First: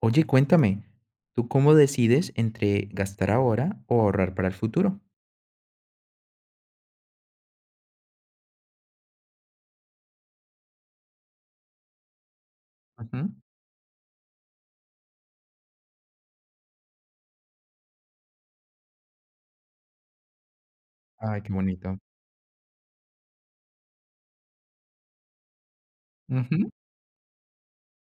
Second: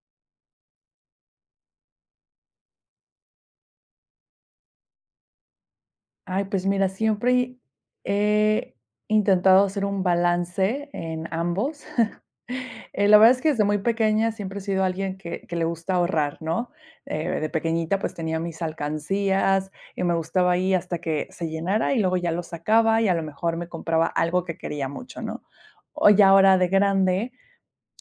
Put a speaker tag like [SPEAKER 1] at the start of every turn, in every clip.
[SPEAKER 1] Oye, cuéntame, ¿tú cómo decides entre gastar ahora o ahorrar para el futuro?
[SPEAKER 2] Ay, pues mira, siempre he intentado hacer un balance en ambos. La
[SPEAKER 1] Ujú.
[SPEAKER 2] verdad es que desde muy pequeña siempre he sido alguien que le gusta ahorrar, ¿no? De pequeñita pues tenía mis alcancías y me gustaba ahí hasta que
[SPEAKER 1] Ay,
[SPEAKER 2] se
[SPEAKER 1] qué
[SPEAKER 2] llenara
[SPEAKER 1] bonito.
[SPEAKER 2] y luego ya lo sacaba y a lo mejor me compraba algo que quería mucho, ¿no? O ya ahora de
[SPEAKER 1] Ujú.
[SPEAKER 2] grande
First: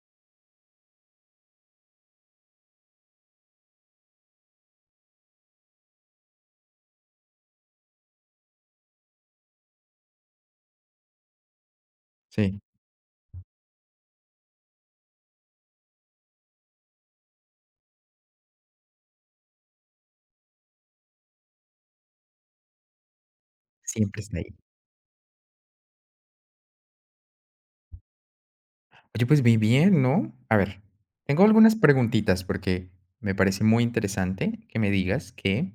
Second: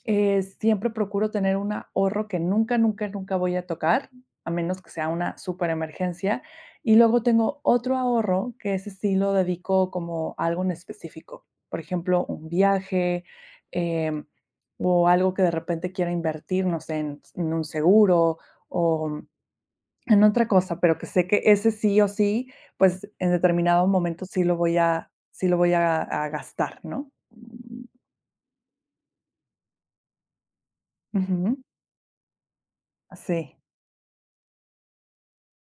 [SPEAKER 2] siempre procuro tener un ahorro que nunca voy a tocar, a menos que sea una superemergencia. Y luego tengo otro ahorro que ese sí lo dedico como a algo en específico. Por ejemplo, un
[SPEAKER 1] Sí,
[SPEAKER 2] viaje, em, o algo que de repente quiera invertir, no sé, en un seguro o en otra cosa, pero que sé que ese sí o sí, pues en determinado
[SPEAKER 1] siempre
[SPEAKER 2] momento
[SPEAKER 1] está ahí.
[SPEAKER 2] sí lo voy a gastar, ¿no?
[SPEAKER 1] Oye, pues muy bien, ¿no? A ver, tengo
[SPEAKER 2] Ujú.
[SPEAKER 1] algunas preguntitas porque me
[SPEAKER 2] Así.
[SPEAKER 1] parece muy interesante que me digas que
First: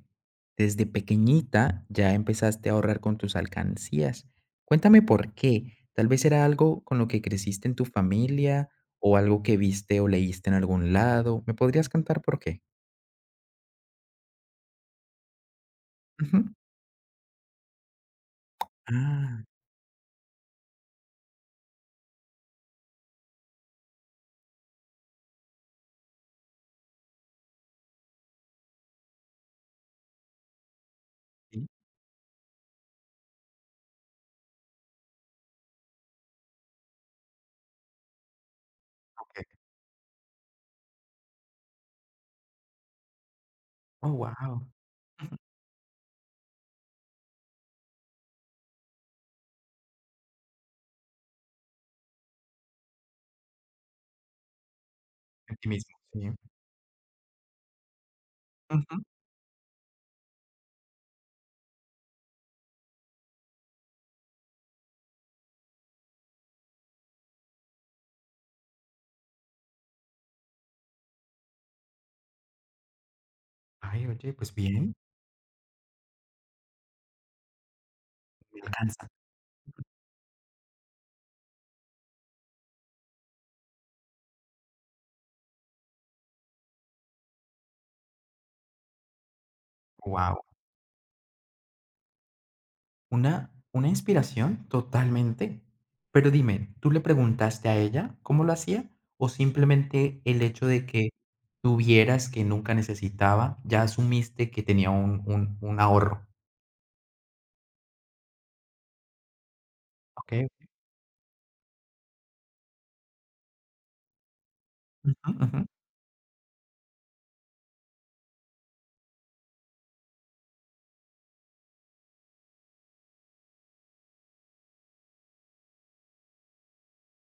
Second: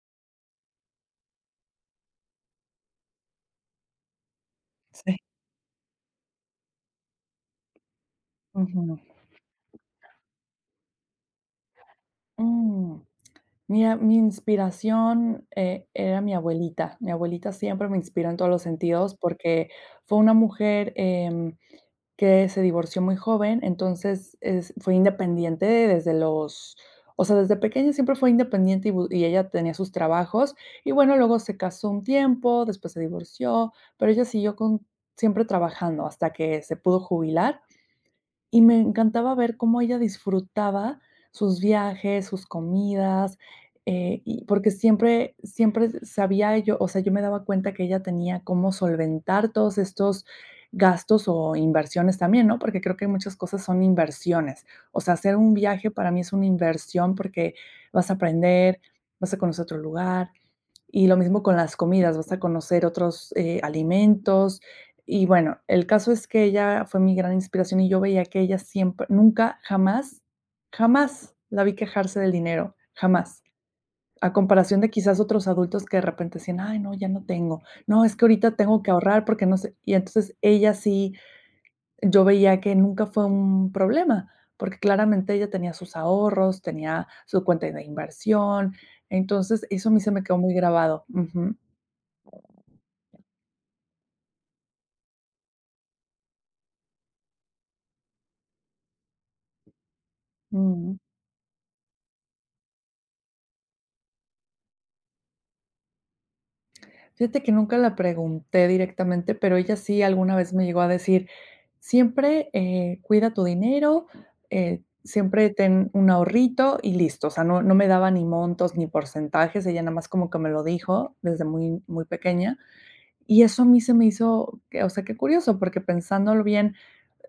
[SPEAKER 1] desde pequeñita ya empezaste a ahorrar con tus alcancías. Cuéntame
[SPEAKER 2] Sí.
[SPEAKER 1] por qué. Tal vez era algo con lo que creciste en tu familia
[SPEAKER 2] Ujú.
[SPEAKER 1] o algo que viste o leíste en algún lado. ¿Me podrías contar por qué?
[SPEAKER 2] Mm. Mira, mi inspiración, era mi
[SPEAKER 1] Ujú.
[SPEAKER 2] abuelita. Mi abuelita siempre me inspira en todos los sentidos,
[SPEAKER 1] Ah.
[SPEAKER 2] porque fue una mujer, que se divorció muy joven, entonces, es fue independiente desde los… O sea, desde pequeña siempre fue independiente y bu y ella tenía sus trabajos. Y bueno, luego se
[SPEAKER 1] Sí,
[SPEAKER 2] casó un tiempo, después se divorció, pero ella siguió con… siempre trabajando hasta que se pudo jubilar. Y me encantaba
[SPEAKER 1] okey.
[SPEAKER 2] ver cómo ella disfrutaba sus viajes, sus comidas,
[SPEAKER 1] Oh,
[SPEAKER 2] y
[SPEAKER 1] wow,
[SPEAKER 2] porque siempre sabía yo, o sea, yo me daba cuenta que ella tenía cómo solventar todos estos gastos o inversiones también, ¿no? Porque creo que muchas cosas son inversiones. O sea, hacer un
[SPEAKER 1] aquí
[SPEAKER 2] viaje
[SPEAKER 1] mismo,
[SPEAKER 2] para
[SPEAKER 1] sí.
[SPEAKER 2] mí es una inversión porque vas a aprender,
[SPEAKER 1] Ujú.
[SPEAKER 2] vas a conocer otro lugar, y lo mismo con las comidas, vas a conocer otros, alimentos, y bueno, el caso es que ella fue mi gran inspiración y yo veía que ella siempre nunca, jamás, jamás la vi quejarse del dinero, jamás.
[SPEAKER 1] Ay,
[SPEAKER 2] A
[SPEAKER 1] oye, pues
[SPEAKER 2] comparación de
[SPEAKER 1] bien,
[SPEAKER 2] quizás otros adultos que de repente decían: "Ay, no, ya no tengo. No, es que ahorita
[SPEAKER 1] me
[SPEAKER 2] tengo que
[SPEAKER 1] alcanza.
[SPEAKER 2] ahorrar porque no sé". Y entonces ella sí, yo veía que nunca fue un problema, porque claramente ella tenía sus ahorros, tenía su cuenta de inversión. Entonces, eso a mí se me quedó
[SPEAKER 1] Wow.
[SPEAKER 2] muy grabado. Ujú.
[SPEAKER 1] Una inspiración totalmente. Pero dime, ¿tú le preguntaste a ella cómo lo hacía o simplemente el hecho de
[SPEAKER 2] Ujú.
[SPEAKER 1] que tuvieras que nunca necesitaba, ya asumiste que tenía un ahorro?
[SPEAKER 2] Fíjate que nunca la pregunté directamente, pero ella sí alguna vez
[SPEAKER 1] ¿Ok?
[SPEAKER 2] me llegó a decir: "Siempre, cuida tu dinero,
[SPEAKER 1] Ujú,
[SPEAKER 2] siempre
[SPEAKER 1] ujú.
[SPEAKER 2] ten un ahorrito y listo". O sea, no me daba ni montos ni porcentajes, ella nada más como que me lo dijo desde muy pequeña. Y eso a mí se me hizo, que o sea, qué curioso, porque pensándolo bien,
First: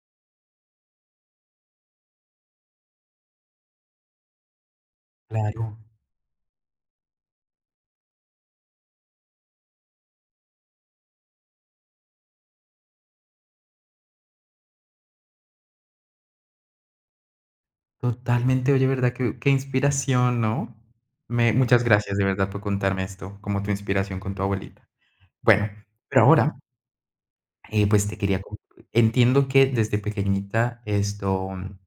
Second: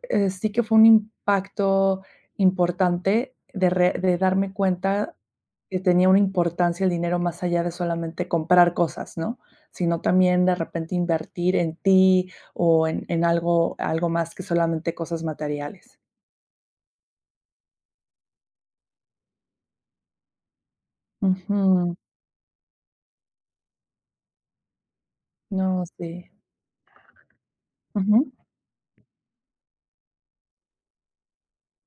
[SPEAKER 2] sí que fue un impacto importante de re de darme cuenta
[SPEAKER 1] Claro,
[SPEAKER 2] que tenía una importancia el dinero más allá de solamente comprar cosas, ¿no? Sino también de repente invertir en ti o en algo algo más que solamente cosas materiales.
[SPEAKER 1] totalmente. Oye, ¿verdad? Qué inspiración, ¿no? Me Muchas
[SPEAKER 2] Ujú.
[SPEAKER 1] gracias de verdad por contarme esto, como tu inspiración con tu abuelita. Bueno,
[SPEAKER 2] No,
[SPEAKER 1] pero
[SPEAKER 2] sí.
[SPEAKER 1] ahora, pues, te
[SPEAKER 2] Ujú.
[SPEAKER 1] quería com entiendo que desde pequeñita esto,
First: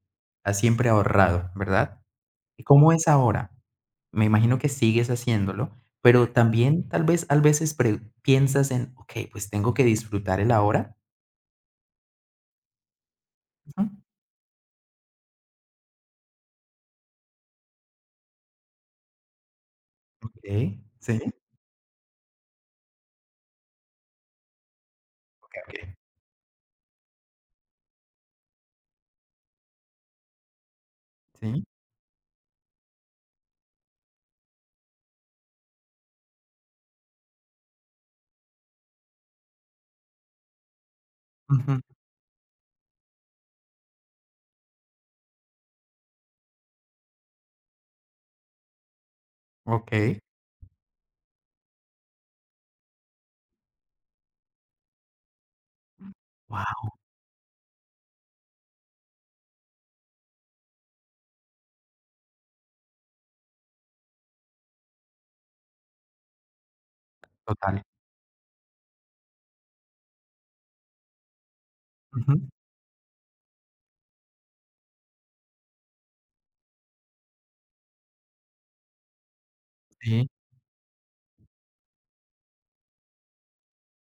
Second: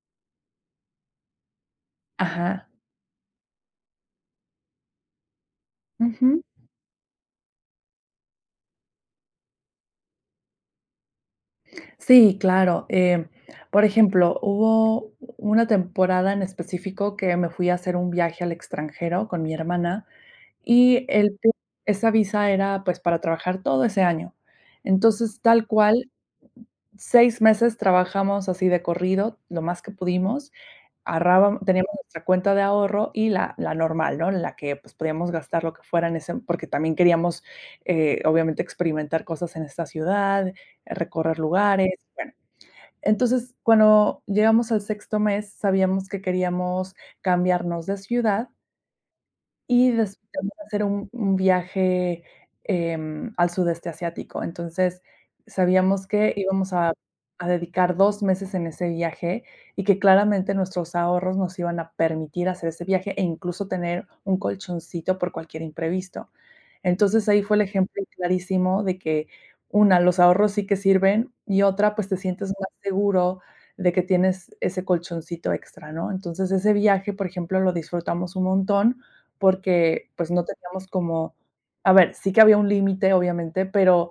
[SPEAKER 1] has siempre ahorrado, ¿verdad? ¿Y
[SPEAKER 2] Ajá.
[SPEAKER 1] cómo es ahora? Me imagino que sigues haciéndolo, pero
[SPEAKER 2] Ujú.
[SPEAKER 1] también tal vez al veces pre piensas en: "Okey, pues, tengo que disfrutar el ahora".
[SPEAKER 2] Sí, claro.
[SPEAKER 1] Ujú.
[SPEAKER 2] Por ejemplo, hubo una temporada en específico que me fui a hacer un viaje al extranjero con mi hermana.
[SPEAKER 1] Okey,
[SPEAKER 2] Y
[SPEAKER 1] sí,
[SPEAKER 2] el pl Esa visa era, pues, para trabajar todo ese año. Entonces,
[SPEAKER 1] okey,
[SPEAKER 2] tal
[SPEAKER 1] okey,
[SPEAKER 2] cual, 6 meses trabajamos así de corrido, lo más que pudimos, ahorrábam
[SPEAKER 1] sí,
[SPEAKER 2] teníamos nuestra cuenta de ahorro y la normal, ¿no? La que, pues, podíamos gastar lo que fuera en ese porque también queríamos, obviamente, experimentar cosas en esta ciudad, recorrer
[SPEAKER 1] ujú,
[SPEAKER 2] lugares, bueno. Entonces, cuando llegamos al 6.º mes, sabíamos que queríamos cambiarnos de ciudad y
[SPEAKER 1] okey,
[SPEAKER 2] después hacer un viaje, al sudeste asiático. Entonces, sabíamos que íbamos
[SPEAKER 1] guau,
[SPEAKER 2] a dedicar 2 meses en ese viaje y que claramente nuestros ahorros nos iban a permitir hacer ese viaje e incluso tener un colchoncito por cualquier imprevisto. Entonces, ahí fue el
[SPEAKER 1] total,
[SPEAKER 2] ejemplo clarísimo de que una, los ahorros sí que sirven y otra, pues, te
[SPEAKER 1] ujú,
[SPEAKER 2] sientes más seguro de que tienes ese colchoncito extra, ¿no? Entonces, ese viaje, por ejemplo, lo disfrutamos un montón porque,
[SPEAKER 1] sí,
[SPEAKER 2] pues, no teníamos como… a ver, sí que había un límite, obviamente, pero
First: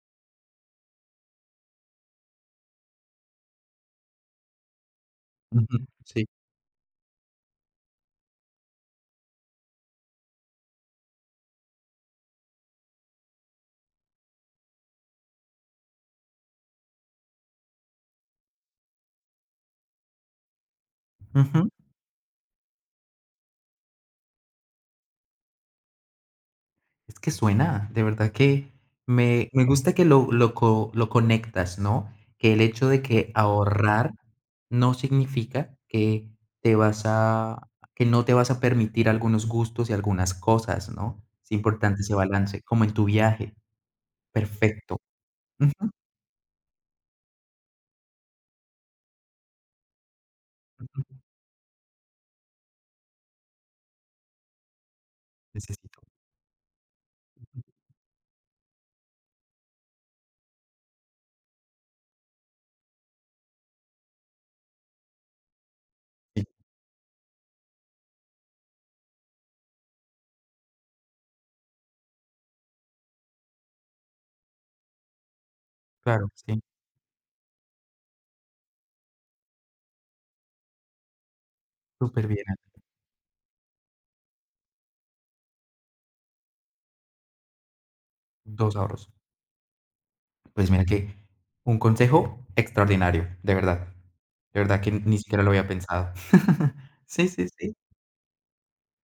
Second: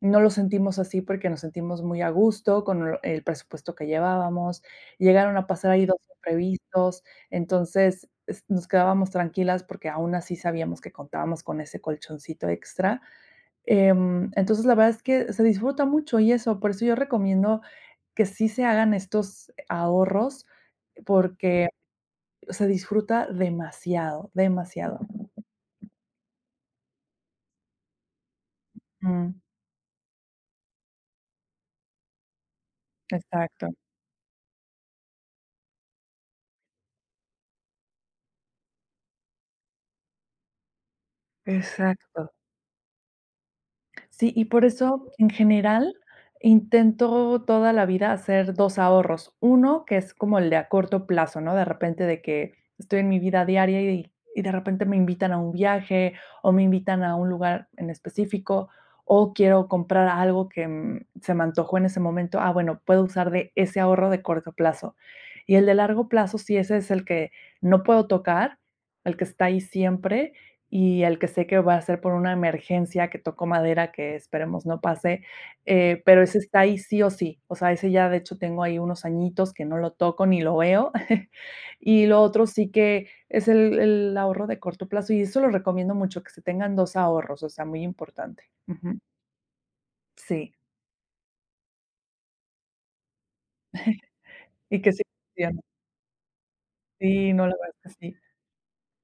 [SPEAKER 2] no lo sentimos así porque nos sentimos muy a gusto con el presupuesto que llevábamos. Llegaron a pasar
[SPEAKER 1] ujú,
[SPEAKER 2] ahí 2
[SPEAKER 1] sí,
[SPEAKER 2] imprevistos, entonces, es nos quedábamos tranquilas porque aún así sabíamos que contábamos con ese colchoncito extra. Entonces, la verdad es que se disfruta mucho y eso, por eso yo recomiendo que sí se hagan estos ahorros,
[SPEAKER 1] ujú.
[SPEAKER 2] porque se disfruta demasiado, demasiado.
[SPEAKER 1] Es que suena, de verdad que
[SPEAKER 2] Mm,
[SPEAKER 1] me gusta que lo conectas, ¿no? Que el hecho de que
[SPEAKER 2] exacto,
[SPEAKER 1] ahorrar no significa que te vas a que no te vas a permitir algunos gustos y algunas cosas, ¿no? Es importante ese
[SPEAKER 2] exacto.
[SPEAKER 1] balance, como en tu viaje.
[SPEAKER 2] Sí, y por
[SPEAKER 1] Perfecto.
[SPEAKER 2] eso, en
[SPEAKER 1] Ujú,
[SPEAKER 2] general, intento toda la vida hacer 2 ahorros. Uno, que es como el de a corto
[SPEAKER 1] ujú.
[SPEAKER 2] plazo, ¿no? De repente, de que estoy en mi vida diaria y de repente me invitan a un
[SPEAKER 1] Necesito.
[SPEAKER 2] viaje, o me invitan a un lugar en específico, o quiero comprar algo que, se me antojó en ese momento. Ah, bueno, puedo usar de ese ahorro de corto plazo. Y el de largo plazo,
[SPEAKER 1] Sí,
[SPEAKER 2] sí, ese es el que no puedo tocar, el que está ahí siempre, y al que sé que va a ser por una emergencia, que toco madera, que esperemos no pase, pero
[SPEAKER 1] claro,
[SPEAKER 2] ese
[SPEAKER 1] sí,
[SPEAKER 2] está ahí sí o sí. O sea, ese ya de hecho tengo ahí unos añitos que no lo toco ni lo veo. Y lo
[SPEAKER 1] Súper bien.
[SPEAKER 2] otro sí que es el ahorro de corto plazo, y eso lo recomiendo mucho, que se tengan 2 ahorros, o sea, muy importante.
[SPEAKER 1] 2
[SPEAKER 2] Ujú.
[SPEAKER 1] ahorros.
[SPEAKER 2] Sí,
[SPEAKER 1] Pues mira que un consejo extraordinario, de verdad. De verdad
[SPEAKER 2] y
[SPEAKER 1] que
[SPEAKER 2] que sí
[SPEAKER 1] ni siquiera lo
[SPEAKER 2] funciona.
[SPEAKER 1] había pensado. Sí,
[SPEAKER 2] Sí, no,
[SPEAKER 1] sí,
[SPEAKER 2] la
[SPEAKER 1] sí.
[SPEAKER 2] verdad es que sí.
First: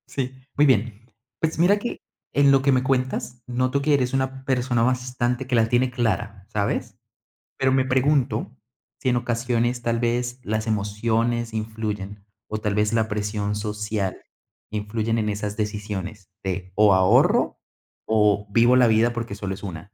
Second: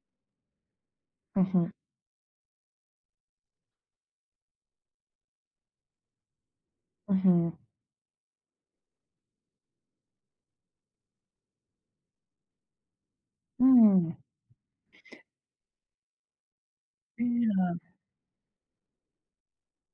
[SPEAKER 1] Sí, muy bien. Pues
[SPEAKER 2] Ujú,
[SPEAKER 1] mira que en lo que me cuentas, noto que eres una persona bastante que la tiene clara, ¿sabes?
[SPEAKER 2] ujú.
[SPEAKER 1] Pero me pregunto si en ocasiones tal vez las emociones influyen o tal vez la presión
[SPEAKER 2] Mm,
[SPEAKER 1] social influyen en esas decisiones de o ahorro
[SPEAKER 2] mira.
[SPEAKER 1] o vivo la vida porque solo es una.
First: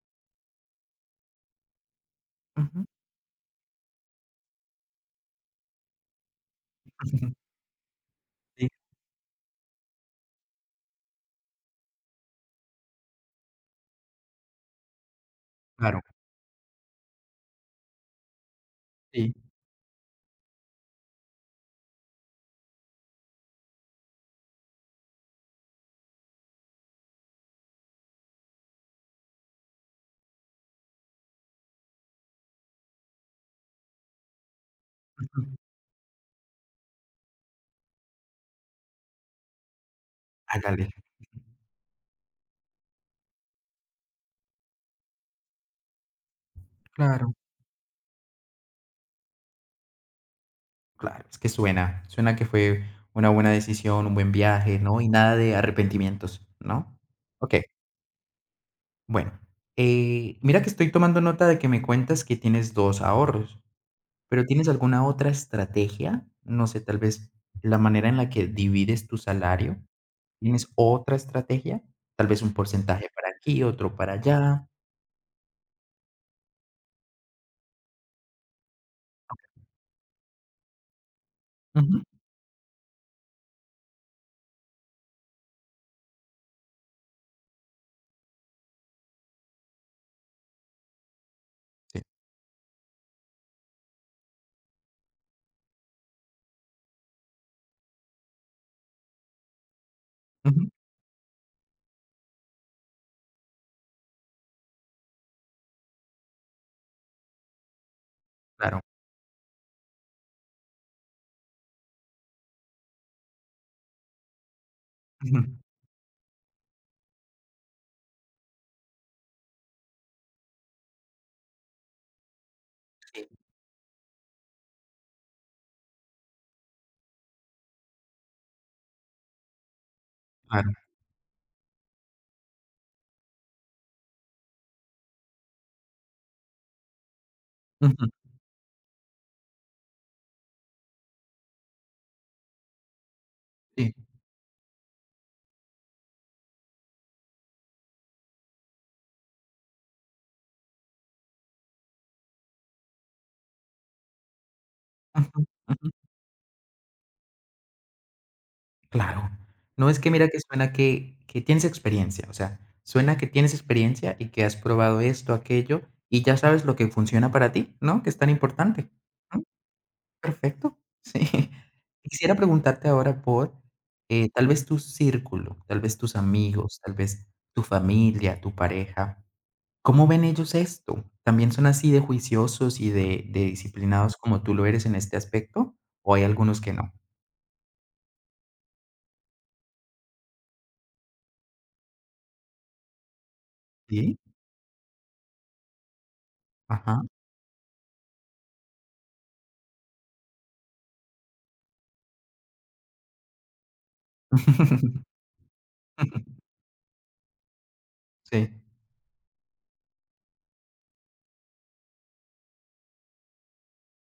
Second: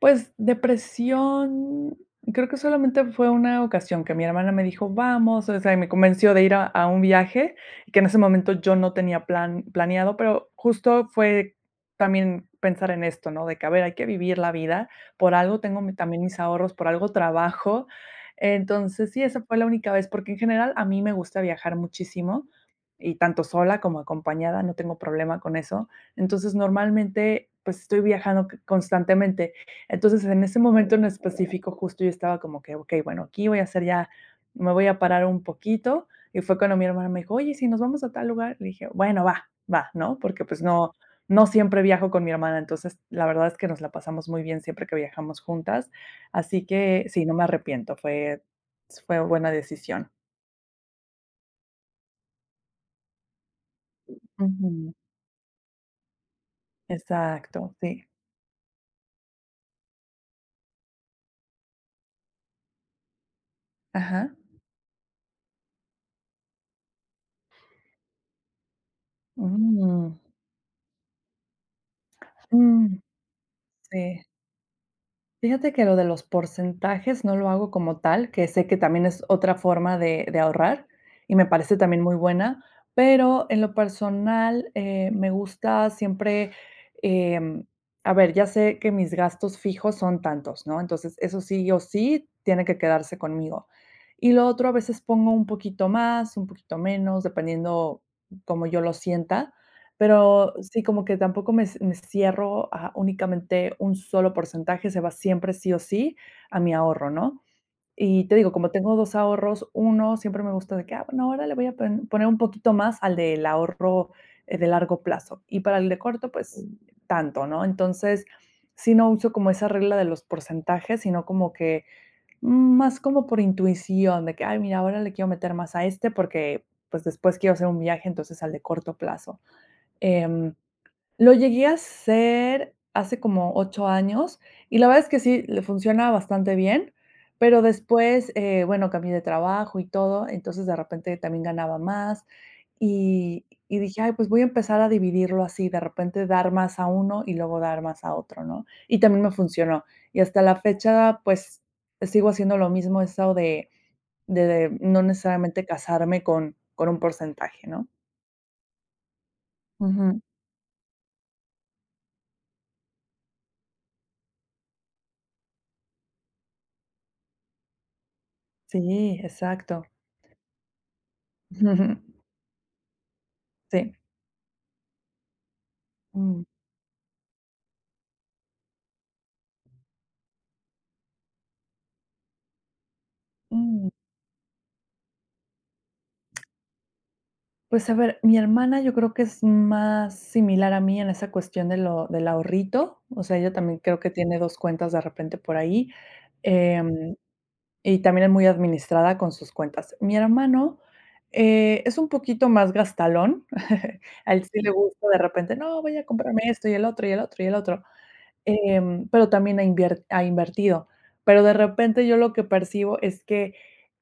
[SPEAKER 2] Pues, depresión, creo que
[SPEAKER 1] Ujú.
[SPEAKER 2] solamente fue una ocasión que mi hermana me dijo: "Vamos", o sea, y me convenció de ir a un viaje, que en ese momento
[SPEAKER 1] Sí,
[SPEAKER 2] yo no tenía planeado, pero justo fue también pensar en esto, ¿no? De que, a ver, hay que vivir la vida, por algo tengo mi
[SPEAKER 1] claro.
[SPEAKER 2] también mis ahorros, por algo trabajo. Entonces, sí,
[SPEAKER 1] Sí.
[SPEAKER 2] esa fue la única vez, porque en general a mí me gusta viajar muchísimo, y tanto sola como acompañada, no tengo problema con eso. Entonces, normalmente, pues, estoy viajando c constantemente. Entonces, en ese momento en específico, justo yo estaba como que: "Okey, bueno, aquí voy a hacer ya me voy a parar
[SPEAKER 1] Ujú.
[SPEAKER 2] un poquito", y fue cuando mi hermana me dijo: "Oye, ¿y si nos vamos a tal lugar?". Le dije: "Bueno, va, va", ¿no? Porque, pues,
[SPEAKER 1] Hágale.
[SPEAKER 2] no siempre viajo con mi hermana, entonces, la verdad es que nos la pasamos muy bien siempre que viajamos juntas, así que sí, no
[SPEAKER 1] Claro.
[SPEAKER 2] me arrepiento, fue buena decisión.
[SPEAKER 1] Claro, es que suena, suena que fue una buena decisión, un buen viaje,
[SPEAKER 2] Ujú.
[SPEAKER 1] ¿no? Y nada de arrepentimientos, ¿no? Ok,
[SPEAKER 2] Exacto, sí.
[SPEAKER 1] bueno. Mira que estoy tomando nota de que me cuentas que tienes dos ahorros,
[SPEAKER 2] Ajá.
[SPEAKER 1] pero ¿tienes alguna otra estrategia? No sé, tal vez la manera en la que divides tu salario.
[SPEAKER 2] Mm.
[SPEAKER 1] ¿Tienes otra estrategia? Tal vez un
[SPEAKER 2] Mm,
[SPEAKER 1] porcentaje para aquí, otro para
[SPEAKER 2] sí.
[SPEAKER 1] allá.
[SPEAKER 2] Fíjate que lo de los porcentajes no lo hago como tal, que sé que también es otra forma de ahorrar, y me parece
[SPEAKER 1] Ujú,
[SPEAKER 2] también muy buena, pero en lo personal, me gusta siempre, em, a ver, ya sé que mis gastos fijos son tantos, ¿no? Entonces, eso sí o
[SPEAKER 1] sí,
[SPEAKER 2] sí tiene que quedarse conmigo. Y lo otro, a veces pongo un poquito más, un poquito menos, dependiendo como yo lo sienta, pero
[SPEAKER 1] ujú,
[SPEAKER 2] sí, como que tampoco me cierro a únicamente un solo porcentaje, se va siempre sí o sí a mi ahorro, ¿no? Y te digo, como
[SPEAKER 1] claro, ujú,
[SPEAKER 2] tengo 2 ahorros, uno siempre me gusta de que, ah, bueno, ahora le voy a poner un poquito más al del ahorro, de largo plazo, y para el de corto, pues tanto, ¿no? Entonces, sí no uso como esa regla de los porcentajes, sino como que, más como
[SPEAKER 1] sí,
[SPEAKER 2] por intuición de que, ay, mira, ahora le quiero meter más a este porque, pues, después quiero hacer un viaje, entonces al de corto plazo. Em,
[SPEAKER 1] claro,
[SPEAKER 2] lo llegué a hacer hace como 8 años, y la verdad es que sí, le funciona bastante bien, pero
[SPEAKER 1] ujú,
[SPEAKER 2] después, bueno, cambié de trabajo y todo, entonces de repente también ganaba más, y
[SPEAKER 1] sí,
[SPEAKER 2] dije: "Ay, pues voy a empezar a dividirlo así, de repente dar más a uno y luego dar más a otro", ¿no? Y también me funcionó. Y hasta la fecha, pues, sigo haciendo lo mismo, eso de no
[SPEAKER 1] ujú,
[SPEAKER 2] necesariamente
[SPEAKER 1] ujú.
[SPEAKER 2] casarme con un porcentaje, ¿no?
[SPEAKER 1] Claro. No, es que
[SPEAKER 2] Ujú.
[SPEAKER 1] mira que suena que tienes experiencia, o sea, suena que tienes experiencia y que has probado esto, aquello, y ya sabes lo que funciona para ti, ¿no? Que es tan importante.
[SPEAKER 2] Sí,
[SPEAKER 1] Mm,
[SPEAKER 2] exacto.
[SPEAKER 1] perfecto. Sí. Quisiera preguntarte ahora por,
[SPEAKER 2] Sí.
[SPEAKER 1] tal vez tu círculo, tal vez tus
[SPEAKER 2] Mm,
[SPEAKER 1] amigos, tal vez tu familia, tu pareja, ¿cómo ven ellos esto? ¿También son así de juiciosos y de
[SPEAKER 2] mm.
[SPEAKER 1] disciplinados como tú lo eres en este aspecto, o hay algunos que no?
[SPEAKER 2] Pues, a ver, mi hermana yo creo que es más similar a mí en esa cuestión de lo del ahorrito, o sea, ella también creo que
[SPEAKER 1] Sí,
[SPEAKER 2] tiene 2 cuentas de repente por ahí,
[SPEAKER 1] ajá.
[SPEAKER 2] em, y también es muy administrada con sus cuentas. Mi hermano, es un poquito más gastalón, a él sí le gusta de repente, no, voy a comprarme esto y el otro, y el otro, y el otro,
[SPEAKER 1] Sí.
[SPEAKER 2] pero también ha invertido, pero de repente yo lo que percibo es que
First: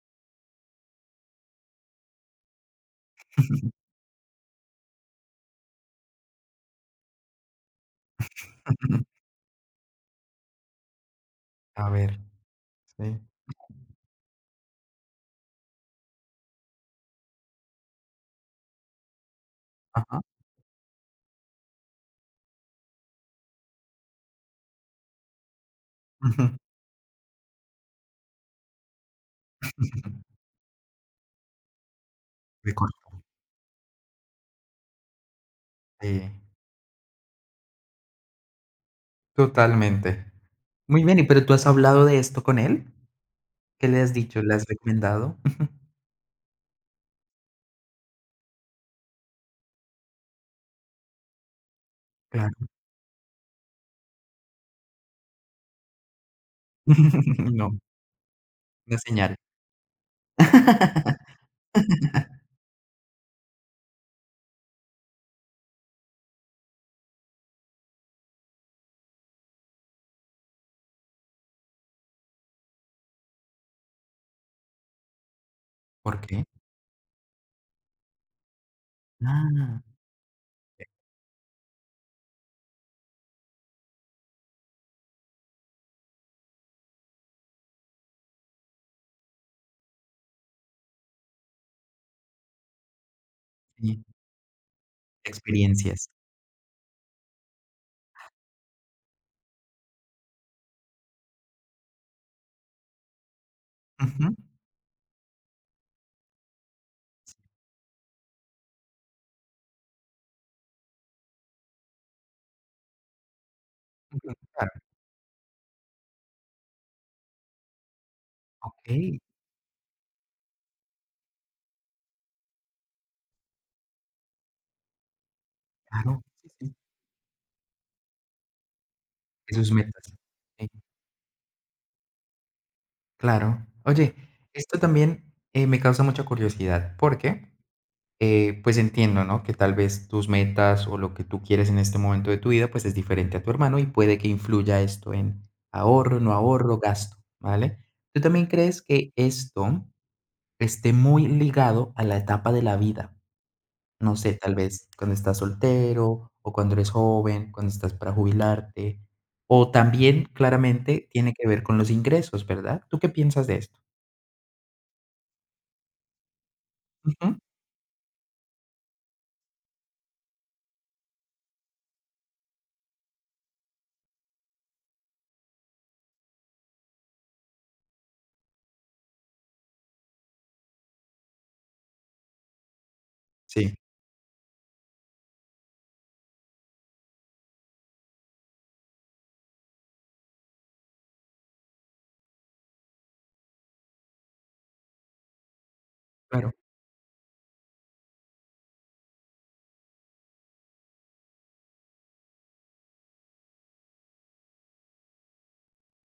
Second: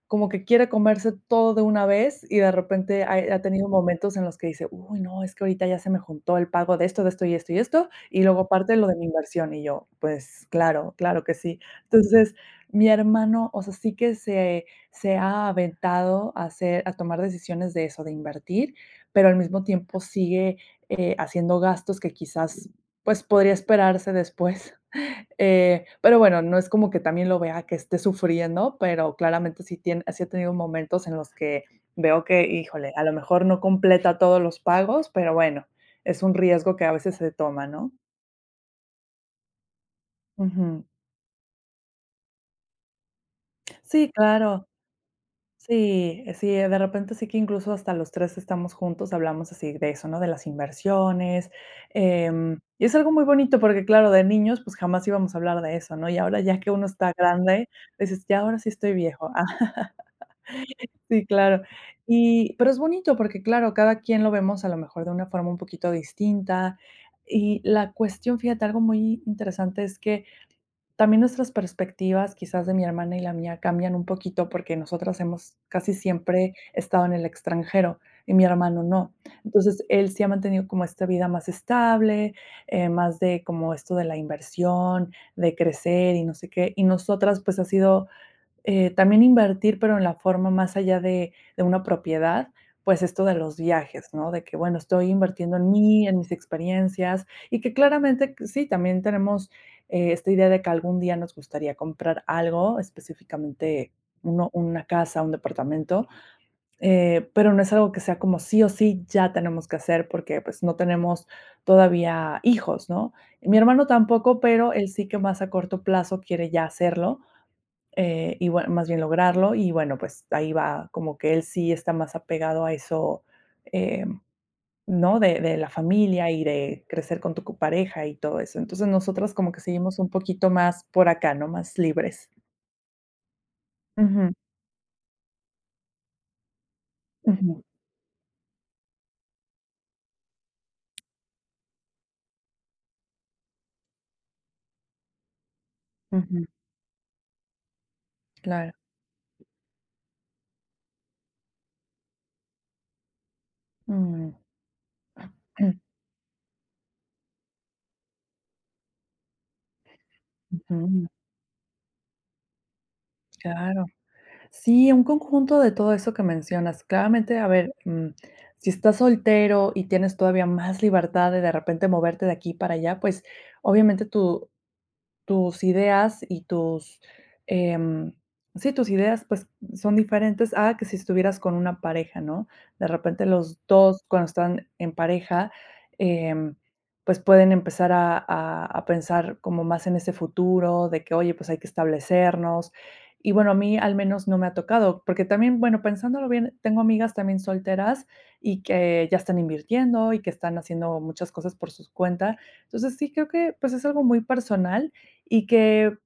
[SPEAKER 2] como que quiere comerse todo de una vez, y de repente ha tenido momentos en los que dice: "Uy, no, es que ahorita ya se me juntó el pago de esto y esto y esto, y luego aparte lo de mi inversión", y yo: "Pues claro, claro que sí".
[SPEAKER 1] A ver,
[SPEAKER 2] Entonces, mi
[SPEAKER 1] sí.
[SPEAKER 2] hermano, o sea, sí que se ha aventado a hacer a tomar decisiones de eso, de invertir, pero al mismo tiempo
[SPEAKER 1] Ajá.
[SPEAKER 2] sigue, haciendo gastos que quizás, pues, podría esperarse después. Pero bueno, no
[SPEAKER 1] Ujú.
[SPEAKER 2] es como que también lo vea que esté sufriendo, pero claramente sí he tenido momentos en los que veo que,
[SPEAKER 1] De cor
[SPEAKER 2] híjole, a lo mejor no completa todos los pagos, pero bueno, es
[SPEAKER 1] sí,
[SPEAKER 2] un riesgo que a veces se toma, ¿no?
[SPEAKER 1] totalmente.
[SPEAKER 2] Ujú.
[SPEAKER 1] Muy bien, y pero, ¿tú has hablado de esto con él? ¿Qué le
[SPEAKER 2] Sí,
[SPEAKER 1] has dicho? ¿Le has
[SPEAKER 2] claro.
[SPEAKER 1] recomendado?
[SPEAKER 2] Sí, sí, de repente sí que incluso hasta los 3 estamos juntos, hablamos así de eso, ¿no? De las inversiones,
[SPEAKER 1] Claro.
[SPEAKER 2] y es algo muy bonito porque, claro, de niños, pues, jamás íbamos a hablar de eso, ¿no? Y ahora ya que uno está grande,
[SPEAKER 1] No,
[SPEAKER 2] dices: "Ya ahora sí estoy
[SPEAKER 1] una
[SPEAKER 2] viejo".
[SPEAKER 1] señal.
[SPEAKER 2] Sí, claro. Y pero es bonito porque, claro, cada quien lo vemos a lo mejor de una forma un poquito distinta. Y la cuestión, fíjate, algo muy interesante es que también nuestras perspectivas, quizás de mi hermana y la mía, cambian un poquito porque nosotras hemos casi
[SPEAKER 1] ¿Por qué?
[SPEAKER 2] siempre estado en el extranjero y mi hermano no.
[SPEAKER 1] Ah,
[SPEAKER 2] Entonces, él sí ha mantenido como esta vida más estable, más de como esto de la inversión, de crecer y no sé qué. Y nosotras, pues ha sido también invertir, pero en la forma más allá de una propiedad, pues, esto de los
[SPEAKER 1] sí,
[SPEAKER 2] viajes, ¿no? De que, bueno, estoy invirtiendo en
[SPEAKER 1] experiencias.
[SPEAKER 2] mí, en mis experiencias, y que claramente que sí, también tenemos, esta idea de que algún día nos gustaría comprar algo, específicamente
[SPEAKER 1] Ujú,
[SPEAKER 2] uno una casa, un departamento, pero no es algo que sea como sí o sí ya tenemos que hacer porque, pues, no tenemos todavía hijos, ¿no? Mi hermano
[SPEAKER 1] ujú,
[SPEAKER 2] tampoco,
[SPEAKER 1] claro.
[SPEAKER 2] pero él sí que más a corto plazo quiere ya hacerlo, y bueno, más bien
[SPEAKER 1] Okey,
[SPEAKER 2] lograrlo, y bueno, pues ahí va como que él sí está más apegado a eso, em, ¿no? De la
[SPEAKER 1] claro,
[SPEAKER 2] familia y
[SPEAKER 1] sí, sí,
[SPEAKER 2] de crecer con tu pareja y todo eso. Entonces, nosotras como
[SPEAKER 1] de
[SPEAKER 2] que
[SPEAKER 1] sus
[SPEAKER 2] seguimos un
[SPEAKER 1] metas.
[SPEAKER 2] poquito
[SPEAKER 1] Sí,
[SPEAKER 2] más por acá, ¿no? Más libres.
[SPEAKER 1] claro. Oye,
[SPEAKER 2] Ujú,
[SPEAKER 1] esto también, me causa mucha curiosidad. ¿Por qué?
[SPEAKER 2] ujú,
[SPEAKER 1] Pues entiendo, ¿no? Que tal vez tus metas o lo que tú quieres en este momento de tu vida, pues es diferente a tu hermano y puede que influya esto en ahorro, no
[SPEAKER 2] ujú,
[SPEAKER 1] ahorro, gasto, ¿vale? ¿Tú también
[SPEAKER 2] claro.
[SPEAKER 1] crees que esto esté muy ligado a la etapa de la vida? No
[SPEAKER 2] Mm,
[SPEAKER 1] sé, tal vez cuando estás soltero o cuando eres joven, cuando estás para jubilarte, o también
[SPEAKER 2] ujú,
[SPEAKER 1] claramente tiene que ver con los ingresos, ¿verdad? ¿Tú qué piensas de esto?
[SPEAKER 2] claro. Sí, un conjunto de todo eso que mencionas.
[SPEAKER 1] Ujú.
[SPEAKER 2] Claramente, a ver, si estás soltero y tienes todavía más libertad de repente moverte de aquí para allá, pues, obviamente tu tus ideas y tus, em, sí, tus ideas, pues, son diferentes a que si estuvieras con una pareja, ¿no? De repente los
[SPEAKER 1] Sí,
[SPEAKER 2] 2 cuando están en pareja, em, pues, pueden empezar a pensar como más en ese futuro, de que, oye, pues, hay que establecernos. Y bueno, a mí al menos no me ha tocado, porque también, bueno, pensándolo
[SPEAKER 1] claro,
[SPEAKER 2] bien, tengo amigas también solteras y que ya están invirtiendo y que están haciendo muchas cosas por sus cuentas. Entonces, sí creo que, pues, es algo muy personal y que,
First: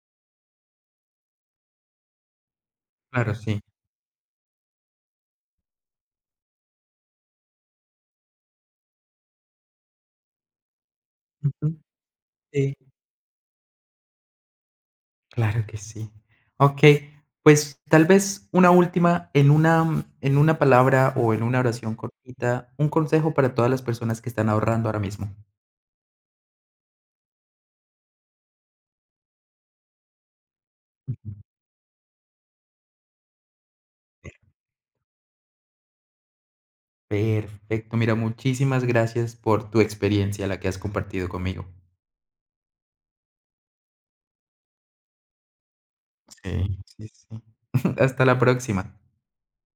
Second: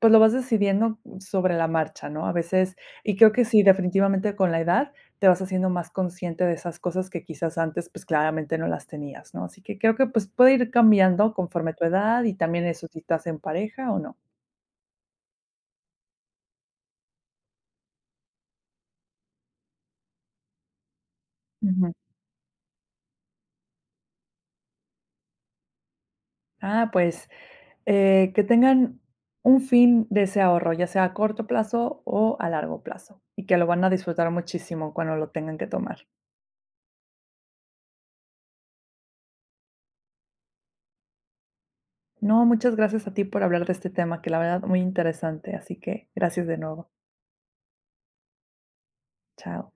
[SPEAKER 2] pues, lo vas decidiendo sobre la marcha, ¿no? A veces, y creo
[SPEAKER 1] claro,
[SPEAKER 2] que
[SPEAKER 1] sí.
[SPEAKER 2] sí, definitivamente con la edad te vas haciendo más consciente de esas cosas que quizás antes, pues, claramente no las tenías, ¿no? Así que creo que, pues, puede ir cambiando conforme
[SPEAKER 1] Ujú,
[SPEAKER 2] tu edad y también
[SPEAKER 1] sí.
[SPEAKER 2] eso si estás en pareja o no.
[SPEAKER 1] Claro que sí. Okey, pues, tal vez una última en una palabra o en una
[SPEAKER 2] Ujú.
[SPEAKER 1] oración cortita, un consejo para todas las personas que están ahorrando ahora mismo.
[SPEAKER 2] Ah, pues, que tengan un fin de ese ahorro, ya sea a
[SPEAKER 1] Ujú.
[SPEAKER 2] corto plazo o a largo plazo, y que lo van a disfrutar muchísimo cuando lo tengan que tomar.
[SPEAKER 1] Perfecto, mira, muchísimas gracias por tu experiencia, la que has compartido conmigo.
[SPEAKER 2] No, muchas gracias a ti por hablar de este tema, que la verdad muy interesante, así que gracias de
[SPEAKER 1] Sí,
[SPEAKER 2] nuevo.
[SPEAKER 1] sí, sí. Hasta la próxima.
[SPEAKER 2] Chao.